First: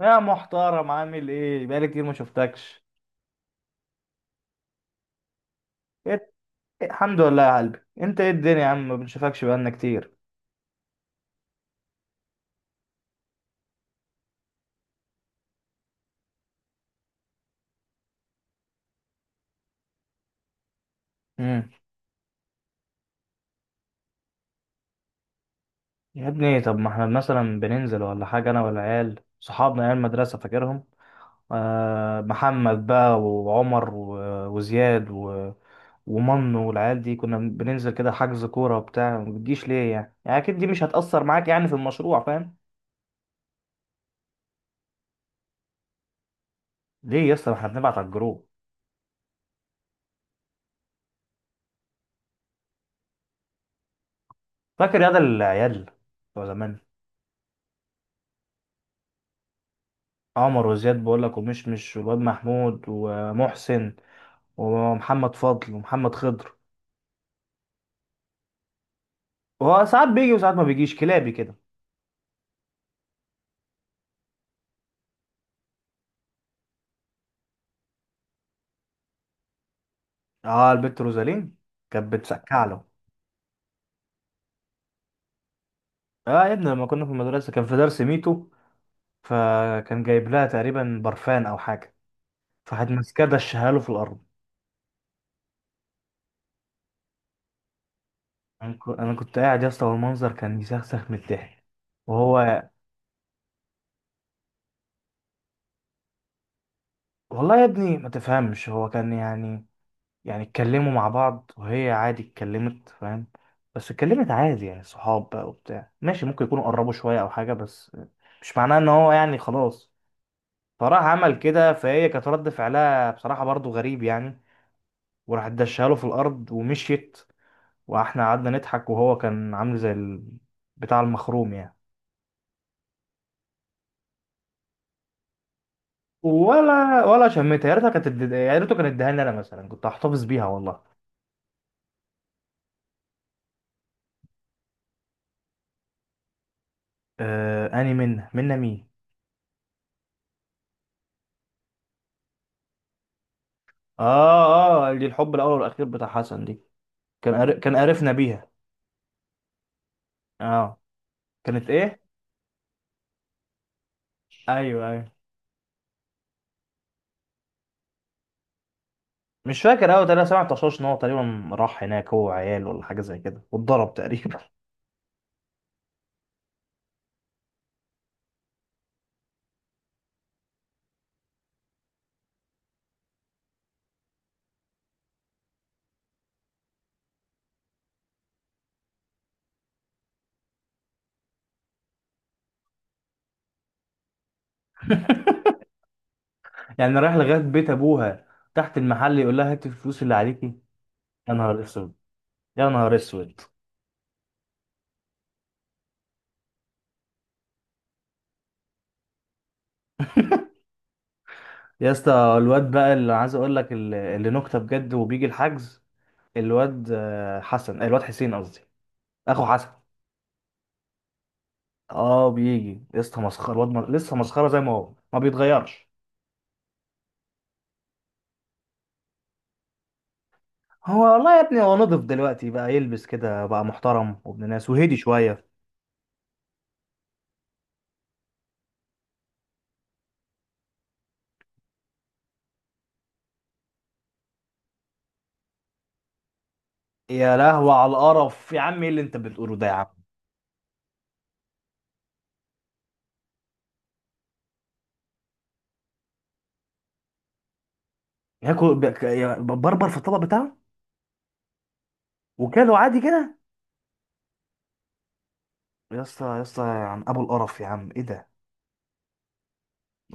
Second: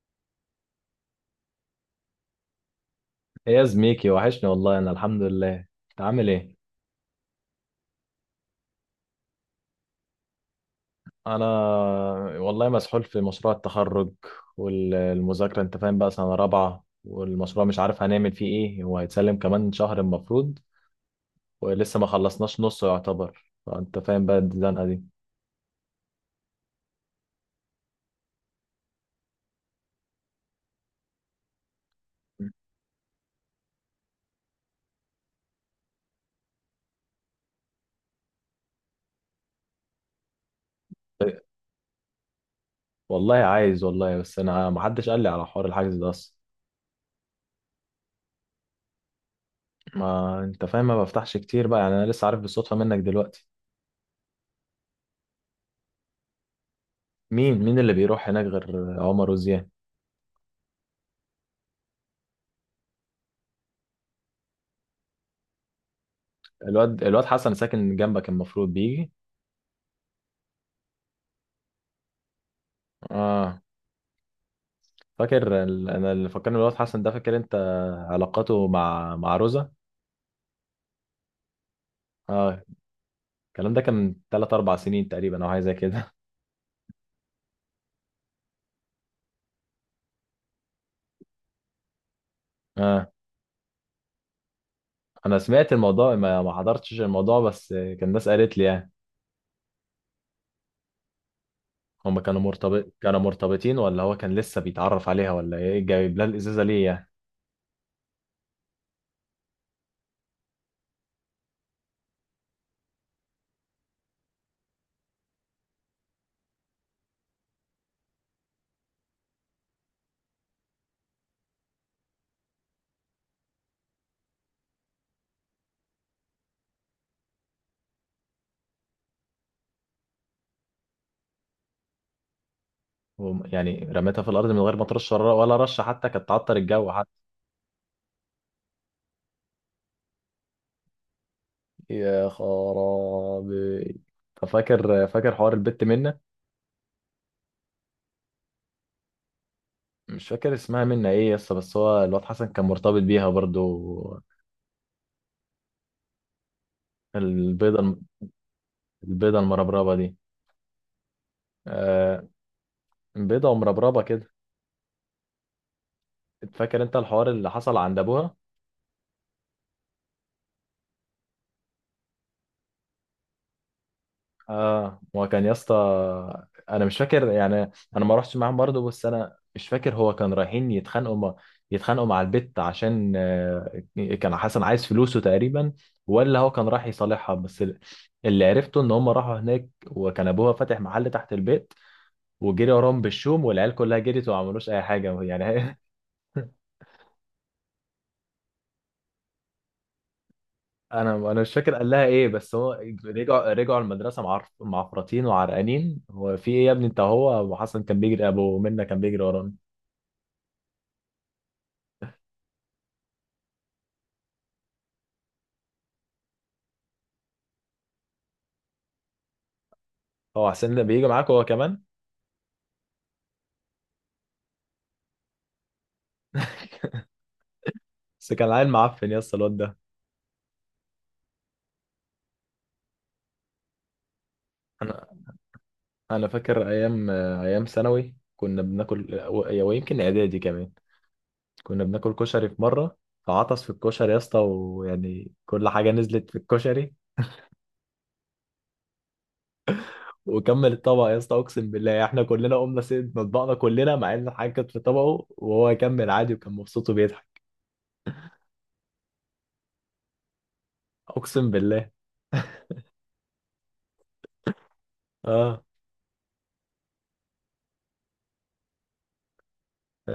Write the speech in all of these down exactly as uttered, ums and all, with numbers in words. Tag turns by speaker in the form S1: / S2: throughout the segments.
S1: يا محترم، عامل ايه؟ بقالي كتير ما شفتكش.
S2: ايه يا زميكي، وحشني والله. انا الحمد لله. انت عامل
S1: إيه؟
S2: ايه؟
S1: الحمد لله يا قلبي، انت ايه الدنيا يا عم؟ ما بنشوفكش بقالنا كتير.
S2: انا والله مسحول في مشروع التخرج والمذاكره، انت فاهم بقى، سنه رابعه، والمشروع مش عارف هنعمل فيه ايه. هو هيتسلم كمان شهر المفروض،
S1: امم
S2: ولسه ما خلصناش نصه يعتبر، فانت فاهم بقى الزنقه دي.
S1: يا ابني، طب ما احنا مثلا بننزل ولا حاجه، انا والعيال صحابنا عيال المدرسه فاكرهم. آه، محمد بقى وعمر و- وزياد و... ومنو والعيال دي. كنا بننزل كده، حجز كوره وبتاع. ما بتجيش ليه يعني؟ يعني اكيد دي مش هتأثر معاك يعني في المشروع، فاهم.
S2: والله عايز والله، بس انا ما حدش قال لي على حوار الحجز ده اصلا.
S1: ليه يا اسطى؟ ما احنا بنبعت على الجروب.
S2: ما انت فاهم، ما بفتحش كتير بقى يعني، انا لسه عارف بالصدفه منك دلوقتي.
S1: فاكر يا ده العيال بتوع زمان؟
S2: مين مين اللي بيروح هناك غير عمر وزياد؟
S1: عمر وزياد بقول لك، ومشمش، والواد محمود ومحسن ومحمد فضل ومحمد خضر.
S2: الواد الواد حسن ساكن جنبك المفروض بيجي.
S1: هو ساعات بيجي وساعات ما بيجيش، كلابي كده.
S2: اه. فاكر ال- انا اللي فكرني بالواد حسن ده؟ فاكر انت علاقته مع مع روزا؟
S1: اه، البت روزالين كانت
S2: اه،
S1: بتسكع له.
S2: الكلام ده كان من تلات اربع سنين تقريبا او حاجه زي كده.
S1: اه يا ابني، لما كنا في المدرسه كان في درس ميتو، فكان جايب لها تقريبا برفان او حاجه. فحد
S2: اه،
S1: ماسكاه دشها له في الارض.
S2: انا سمعت الموضوع، ما ما حضرتش الموضوع، بس كان الناس قالت لي
S1: انا ك-
S2: يعني.
S1: أنا كنت قاعد يا اسطى، والمنظر كان يسخسخ من الضحك.
S2: هما كانوا
S1: وهو
S2: مرتبط كانوا مرتبطين، ولا هو كان لسه بيتعرف عليها ولا ايه؟ جايب لها الازازه ليه يعني؟
S1: والله يا ابني ما تفهمش. هو كان يعني، يعني اتكلموا مع بعض، وهي عادي اتكلمت، فاهم. بس اتكلمت عادي يعني، صحاب بقى وبتاع، ماشي، ممكن يكونوا قربوا شوية أو حاجة، بس مش معناه إن هو يعني خلاص. فراح عمل كده، فهي كانت رد فعلها بصراحة برضو غريب يعني. وراحت دشها له في الأرض ومشيت. وإحنا قعدنا نضحك، وهو كان عامل زي ال... بتاع المخروم يعني.
S2: وم- يعني رميتها في الارض من غير ما ترش، ولا ولا رشه حتى كانت تعطر الجو
S1: ولا
S2: حتى.
S1: ولا شميتها، يا ريتها كانت اد- يا ريته كان اداها لي أنا مثلا، كنت هحتفظ بيها والله.
S2: يا خرابي. فاكر فاكر حوار البت منة؟
S1: آه، أني منا منا مين؟
S2: مش فاكر اسمها منا ايه يسطا، بس هو الواد حسن كان مرتبط بيها برضو.
S1: آه آه، دي الحب الأول والأخير بتاع حسن دي. كان قار- كان
S2: البيضة الم-
S1: قرفنا بيها.
S2: البيضة المربربة دي.
S1: اه، كانت ايه؟
S2: آه، بيضة ومربربة كده.
S1: ايوه ايوه،
S2: فاكر انت الحوار اللي حصل عند ابوها؟
S1: مش فاكر قوي. انا سمعت طشاش ان هو تقريبا راح هناك، هو عيال ولا حاجه زي كده، واتضرب تقريبا.
S2: اه، هو كان يسطا، انا مش فاكر يعني. انا ما روحتش معاهم برضو، بس انا مش فاكر، هو كان رايحين يتخانقوا مع يتخانقوا مع البت، عشان آه، كان حسن عايز فلوسه تقريبا، ولا هو كان رايح يصالحها بس. اللي عرفته ان هم راحوا هناك، وكان ابوها فاتح محل تحت البيت، وجري وراهم بالشوم، والعيال كلها جريت وما عملوش اي حاجه يعني.
S1: يعني رايح لغايه بيت ابوها تحت المحل يقول لها هاتي الفلوس اللي عليكي؟
S2: انا
S1: يا
S2: انا مش
S1: نهار
S2: فاكر قال
S1: اسود،
S2: لها ايه بس
S1: يا
S2: هو.
S1: نهار اسود.
S2: رجعوا رجعوا المدرسه معرف معفرطين وعرقانين، هو في ايه يا ابني انت؟ هو ابو حسن كان بيجري، ابو منة كان بيجري ورانا.
S1: يا اسطى، الواد بقى اللي عايز اقول لك، اللي اللي نكته بجد، وبيجي الحجز. الواد آه، حسن، آه، الواد حسين قصدي، اخو حسن.
S2: هو حسين ده بيجي معاك هو كمان؟
S1: اه بيجي يا اسطى، مسخره الواد، م- لسه مسخره زي ما هو، ما بيتغيرش.
S2: بس كان عيل معفن يا اسطى الواد ده.
S1: هو والله يا ابني، هو نضف دلوقتي بقى، يلبس كده بقى محترم وابن ناس، وهدي
S2: انا
S1: شوية.
S2: انا فاكر ايام ايام ثانوي كنا بناكل و- ويمكن اعدادي كمان. كنا بناكل كشري في مره، فعطس في الكشري يا اسطى، ويعني كل حاجه نزلت في الكشري.
S1: يا لهوي على القرف يا عم، ايه اللي انت بتقوله ده يا عم؟
S2: وكمل الطبق يا اسطى، اقسم بالله احنا كلنا قمنا سيد مطبقنا كلنا، مع ان الحاجه كانت في طبقه وهو كمل عادي وكان مبسوط وبيضحك.
S1: ياكل بك- يا- بربر في الطبق بتاعه
S2: اقسم بالله.
S1: وكاله عادي كده؟
S2: اه،
S1: يا اسطى، يا اسطى، يا عم ابو القرف، يا عم ايه ده؟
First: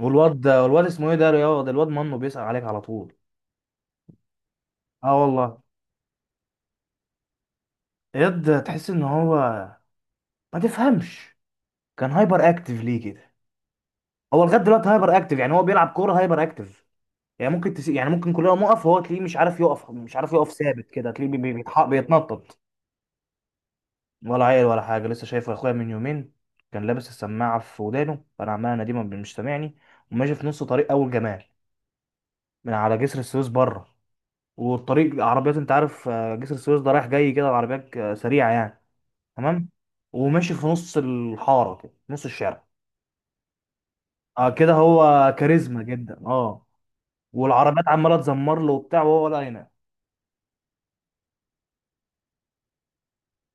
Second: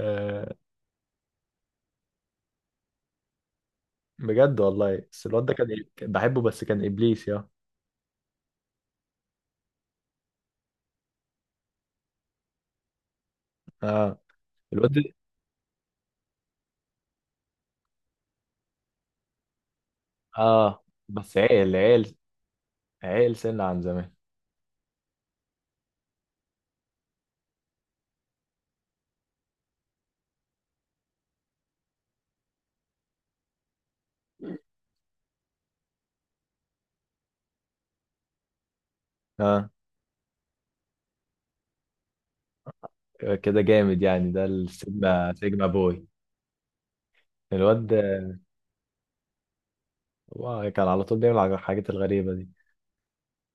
S1: والواد ده والواد اسمه ايه ده؟ يا ده، الواد منه بيسأل عليك على طول.
S2: بجد والله.
S1: اه
S2: بس الواد ده
S1: والله.
S2: كان كان بحبه، بس كان ابليس يا.
S1: الواد تحس ان هو، ما تفهمش، كان هايبر اكتيف ليه كده؟
S2: اه.
S1: هو لغايه دلوقتي
S2: الواد ده.
S1: هايبر اكتيف، يعني هو بيلعب كوره هايبر اكتيف. يعني ممكن تس... يعني ممكن كلنا نقف، وهو تلاقيه مش عارف يقف، مش عارف يقف
S2: اه،
S1: ثابت كده، تلاقيه
S2: بس
S1: بي- بي-
S2: عقل
S1: بيتح-
S2: عقل
S1: بيتنطط.
S2: عقل سنة عن زمان.
S1: ولا عيل ولا حاجه. لسه شايفه اخويا من يومين، كان لابس السماعه في ودانه، فانا عمال اناديه ما بي- مش سامعني، وماشي في نص طريق اول جمال من على جسر السويس بره. والطريق عربيات، انت عارف، آه، جسر السويس ده رايح جاي كده، العربيات آه، سريعه يعني، تمام؟
S2: اه
S1: وماشي في نص الحاره كده، نص الشارع.
S2: كده جامد يعني، ده
S1: اه كده، هو
S2: السيجما سيجما
S1: كاريزما
S2: بوي.
S1: جدا، اه.
S2: الواد
S1: والعربيات عماله
S2: ده
S1: تزمر له وبتاع، وهو ولا ينام.
S2: هو كان على طول بيعمل الحاجات الغريبة دي.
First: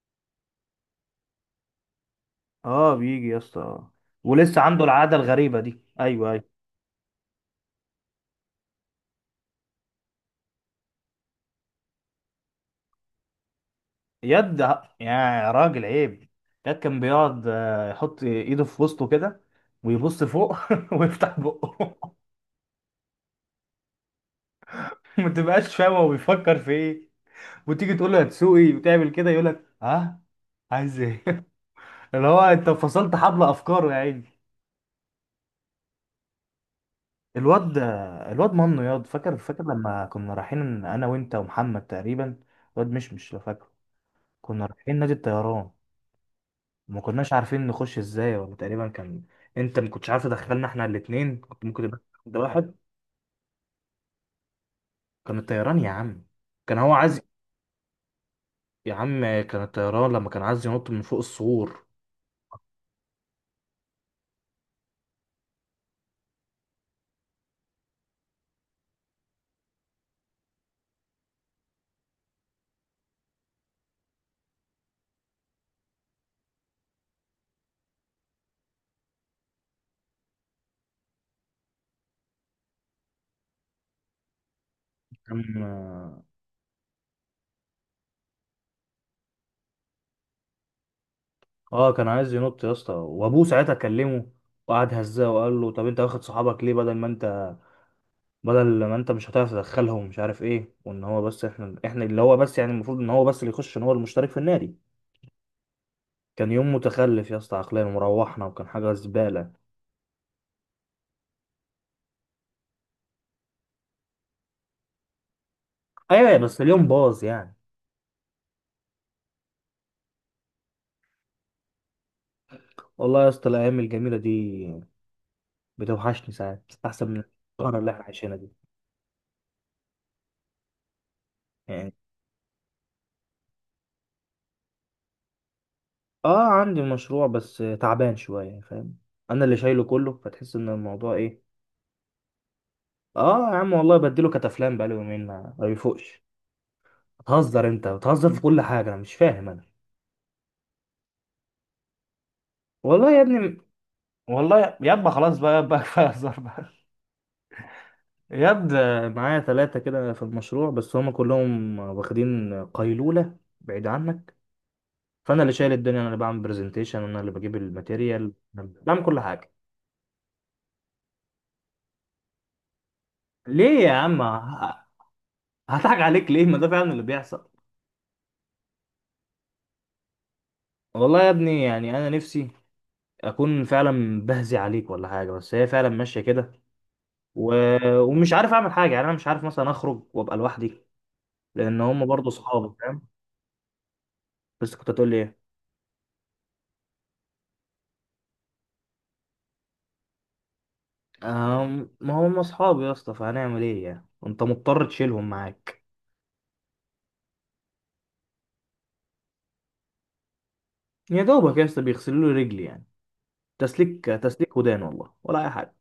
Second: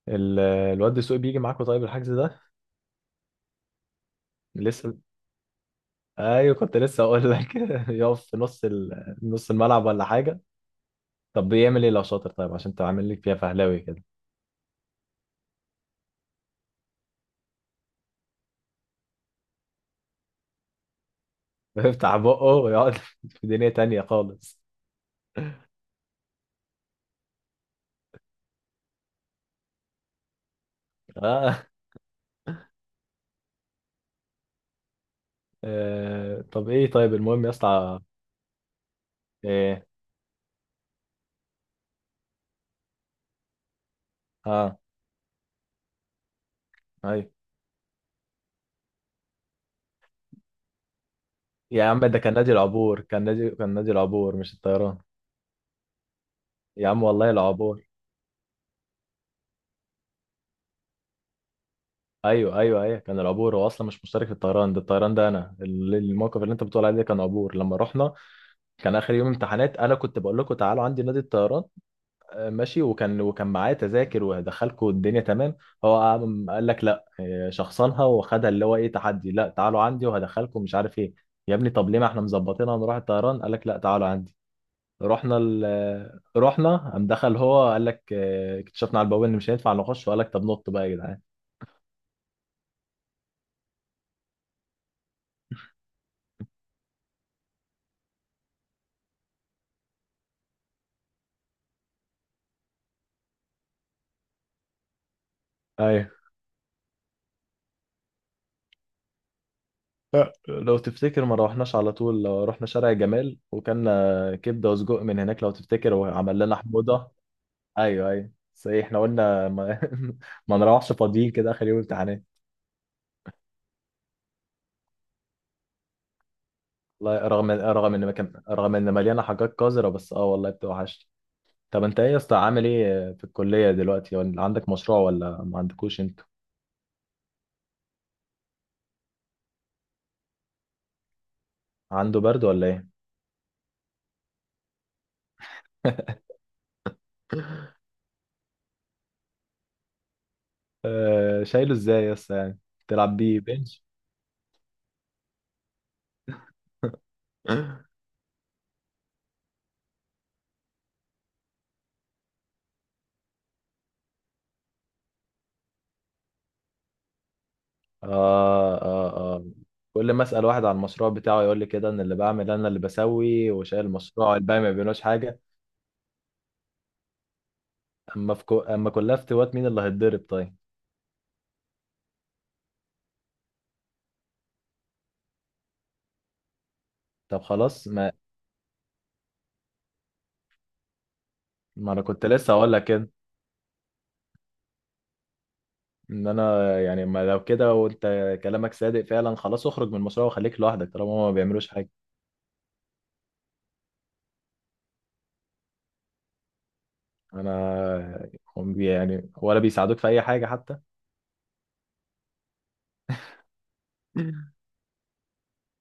S2: ال- الواد دسوقي بيجي معاكوا طيب الحجز ده؟
S1: اه بيجي يا اسطى، آه. ولسه عنده
S2: لسه؟
S1: العاده الغريبه دي، ايوه ايوه.
S2: ايوه، كنت لسه اقول لك. يقف في نص ال... نص الملعب ولا حاجه. طب بيعمل ايه لو شاطر طيب، عشان انت عامل لك فيها فهلاوي كده.
S1: يد يا راجل عيب. يد كان بيقعد، آه، يحط ايده في وسطه كده، ويبص فوق ويفتح بقه.
S2: بيفتح بقه ويقعد في دنيا تانية خالص.
S1: ما تبقاش فاهم هو بيفكر في ايه. وتيجي تقول له هتسوقي وتعمل كده يقول لك ها، عايز ايه؟
S2: اه،
S1: اللي هو، انت فصلت حبل افكاره يا عيني.
S2: آه. طب ايه، طيب المهم يا
S1: الواد،
S2: اسطى.
S1: الواد منه ياض، فاكر فاكر
S2: ايه.
S1: لما كنا رايحين انا وانت ومحمد تقريبا، الواد، مش مش لو فاكره، كنا
S2: اه.
S1: رايحين نادي الطيران. ما
S2: ايوه
S1: كناش عارفين نخش ازاي، ولا تقريبا كان انت ما كنتش عارف تدخلنا احنا الاثنين، كنت ممكن
S2: يا
S1: يبقى
S2: عم، ده كان
S1: ده
S2: نادي
S1: واحد.
S2: العبور، كان نادي كان نادي العبور مش الطيران.
S1: كان الطيران يا عم، كان
S2: يا
S1: هو
S2: عم
S1: عايز.
S2: والله العبور.
S1: يا عم كان الطيران، لما كان عايز ينط من فوق السور.
S2: ايوه ايوه ايوه، كان العبور. هو اصلا مش مشترك في الطيران ده. الطيران ده انا ال- الموقف اللي انت بتقول عليه ده كان عبور لما رحنا. كان اخر يوم امتحانات، انا كنت بقول لكم تعالوا عندي نادي الطيران. ماشي، وكان وكان معاه تذاكر وهدخلكوا الدنيا تمام. هو قام قال لك لا إيه، شخصنها وخدها، اللي هو ايه، تحدي، لا تعالوا عندي وهدخلكم مش عارف ايه. يا ابني طب ليه، ما احنا مظبطينها نروح الطيران؟ قال لك لا تعالوا عندي. رحنا
S1: كان
S2: ال...
S1: اه
S2: رحنا، قام دخل هو قال لك إيه، اكتشفنا على البوابه ان مش هينفع نخش، وقال لك طب نط بقى يا جدعان.
S1: آه، كان عايز ينط يا اسطى، وابوه ساعتها كلمه وقعد هزاه وقال له طب انت واخد صحابك ليه، بدل ما انت، بدل ما انت مش هتعرف تدخلهم، مش عارف ايه، وان هو بس، احنا احنا اللي هو بس يعني، المفروض ان هو بس اللي يخش، ان هو المشترك في النادي.
S2: ايوه.
S1: كان يوم متخلف يا اسطى عقليا، وروحنا وكان حاجه زباله.
S2: لو تفتكر ما روحناش على طول، لو رحنا شارع جمال وكلنا كبده وسجق من هناك لو تفتكر،
S1: ايوه،
S2: وعمل لنا
S1: بس اليوم
S2: حموضه.
S1: باظ يعني.
S2: ايوه ايوه، بس ايه، احنا قلنا ما، ما نروحش فاضيين كده اخر يوم امتحانات.
S1: والله يا اسطى الايام الجميله دي بتوحشني ساعات، احسن من
S2: والله رغم
S1: القرف اللي
S2: رغم
S1: احنا
S2: ان ما كان
S1: عايشينها دي
S2: رغم ان مليانه حاجات قذره، بس اه والله بتوحشني. طب
S1: يعني.
S2: انت ايه يا اسطى، عامل ايه في الكليه دلوقتي؟ ولا عندك مشروع ولا ما عندكوش انتوا؟
S1: اه عندي مشروع، بس تعبان شويه، فاهم. انا اللي شايله كله، فتحس ان الموضوع ايه.
S2: عنده برد ولا ايه؟
S1: اه يا عم والله، بديله كتافلام بقاله يومين ما ما بيفوقش. بتهزر، انت بتهزر في كل حاجه، انا مش فاهم انا.
S2: آه، شايله ازاي يا اسطى يعني؟
S1: والله
S2: تلعب
S1: يا
S2: بيه
S1: ابني.
S2: بنش؟
S1: والله يابا، خلاص بقى يابا، كفايه هزار بقى.
S2: اه.
S1: ياد، معايا ثلاثه كده في المشروع، بس هم كلهم واخدين قيلوله، بعيد عنك. فانا اللي شايل الدنيا، انا اللي بعمل برزنتيشن، انا اللي بجيب الماتيريال، أنا اللي
S2: اه.
S1: بعمل كل
S2: اه،
S1: حاجه.
S2: كل ما اسال واحد عن المشروع بتاعه يقول لي كده، ان اللي بعمل انا اللي بسوي
S1: ليه
S2: وشايل
S1: يا عم،
S2: المشروع، الباقي ما
S1: ه-
S2: بيعملوش حاجه.
S1: هضحك عليك ليه؟ ما ده فعلا اللي بيحصل.
S2: اما في كو... اما كلها افتوات، مين اللي هيتضرب طيب؟
S1: والله يا ابني، يعني انا نفسي اكون فعلا بهزي عليك ولا حاجه، بس هي فعلا ماشيه كده.
S2: طب
S1: و...
S2: خلاص ما،
S1: ومش عارف اعمل حاجه يعني. انا مش عارف مثلا اخرج وابقى لوحدي، لان
S2: ما انا
S1: هم
S2: كنت
S1: برضه
S2: لسه هقول
S1: اصحابي،
S2: لك
S1: فاهم.
S2: كده.
S1: بس كنت هتقول لي ايه؟
S2: ان انا يعني، ما لو كده وانت كلامك صادق فعلا، خلاص اخرج من المشروع وخليك لوحدك طالما هما ما بيعملوش
S1: أم...
S2: حاجه.
S1: ما هم اصحابي يا اسطى، فهنعمل ايه يعني، انت مضطر تشيلهم معاك.
S2: انا، هم بي- يعني ولا بيساعدوك في اي حاجه حتى؟
S1: يا دوبك يا اسطى بيغسلوا لي رجلي يعني، تسليك تسليك ودان والله، ولا اي حاجه.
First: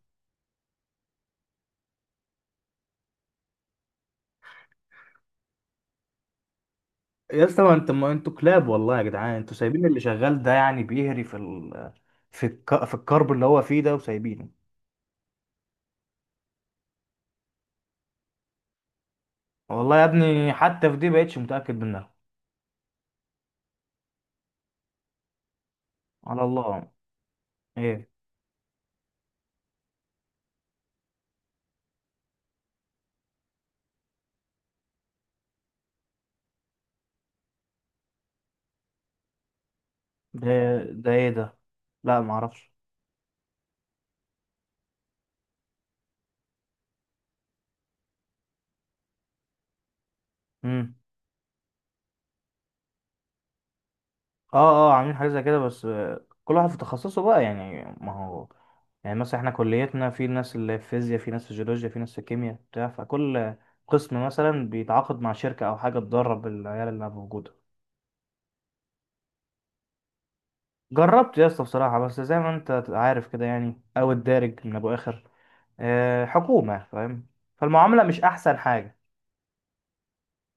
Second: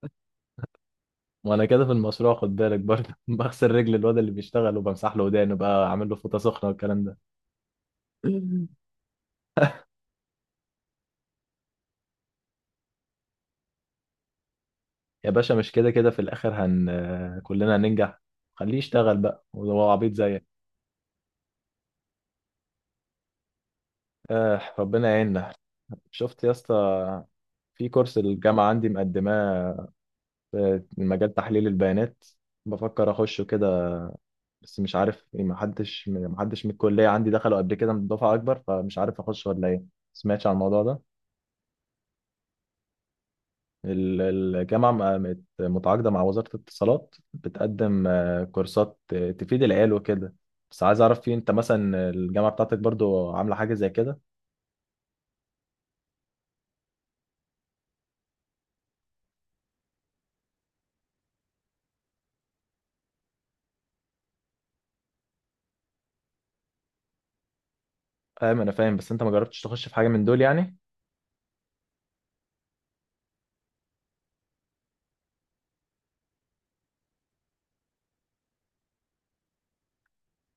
S2: وانا كده في المشروع خد بالك برضه، بغسل رجل الواد اللي بيشتغل وبمسح له ودانه بقى، عامل له فوطه سخنه والكلام ده.
S1: يا اسطى، ما انت ما انتوا كلاب والله يا جدعان، انتوا سايبين اللي شغال ده يعني بيهري في ال... في الك... في الكرب اللي هو فيه ده وسايبينه.
S2: يا باشا، مش كده كده في الاخر، هن كلنا هننجح. خليه يشتغل بقى وهو
S1: والله يا
S2: عبيط زيك.
S1: ابني، حتى في دي بقتش متأكد منها.
S2: آه ربنا يعيننا.
S1: على
S2: شفت يا اسطى؟
S1: الله.
S2: في
S1: ايه
S2: كورس الجامعه عندي مقدماه، مجال تحليل البيانات، بفكر اخشه كده. بس مش عارف يعني، ما حدش ما حدش من الكليه عندي دخلوا قبل كده من دفعه اكبر، فمش عارف اخش ولا ايه. سمعتش
S1: ده
S2: عن الموضوع ده؟
S1: ده ايه ده؟ لا، ما اعرفش.
S2: ال- الجامعه م- مت- متعاقده مع وزاره الاتصالات، بتقدم آه، كورسات آه، تفيد العيال وكده. بس
S1: امم.
S2: عايز اعرف، في انت مثلا الجامعه بتاعتك برضو عامله حاجه زي كده؟
S1: اه اه، عاملين حاجه زي كده، بس آه، كل واحد في تخصصه بقى يعني، ما هو يعني مثلا احنا كليتنا في ناس اللي في فيزياء، في ناس في جيولوجيا، في ناس في كيمياء بتاع، فكل قسم مثلا بيتعاقد مع شركه او حاجه تدرب العيال اللي موجوده.
S2: فاهم، انا فاهم، بس انت ما جربتش تخش في حاجه من دول يعني؟
S1: جربت يا اسطى بصراحة، بس زي ما انت تبقى عارف كده يعني، او الدارج من ابو اخر، آه، حكومة، فاهم. فالمعاملة مش احسن حاجة.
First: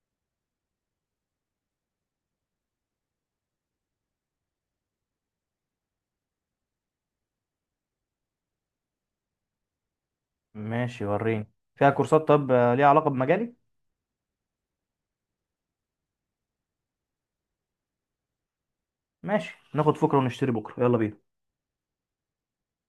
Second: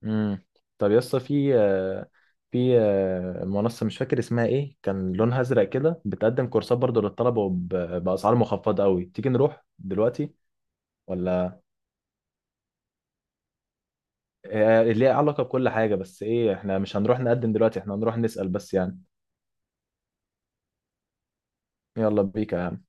S2: امم طب يا اسطى، في آه، في آه، منصه مش فاكر اسمها ايه، كان لونها ازرق كده، بتقدم كورسات برضو للطلبه وب- باسعار مخفضه قوي، تيجي نروح دلوقتي
S1: ماشي وريني.
S2: ولا؟
S1: فيها كورسات طب، آه، ليها علاقة بمجالي؟
S2: آه، ليها علاقه بكل حاجه، بس ايه احنا مش هنروح نقدم دلوقتي، احنا هنروح نسال بس يعني.
S1: ماشي، ناخد فكرة ونشتري بكرة، يلا بينا.
S2: يلا بيك يا عم.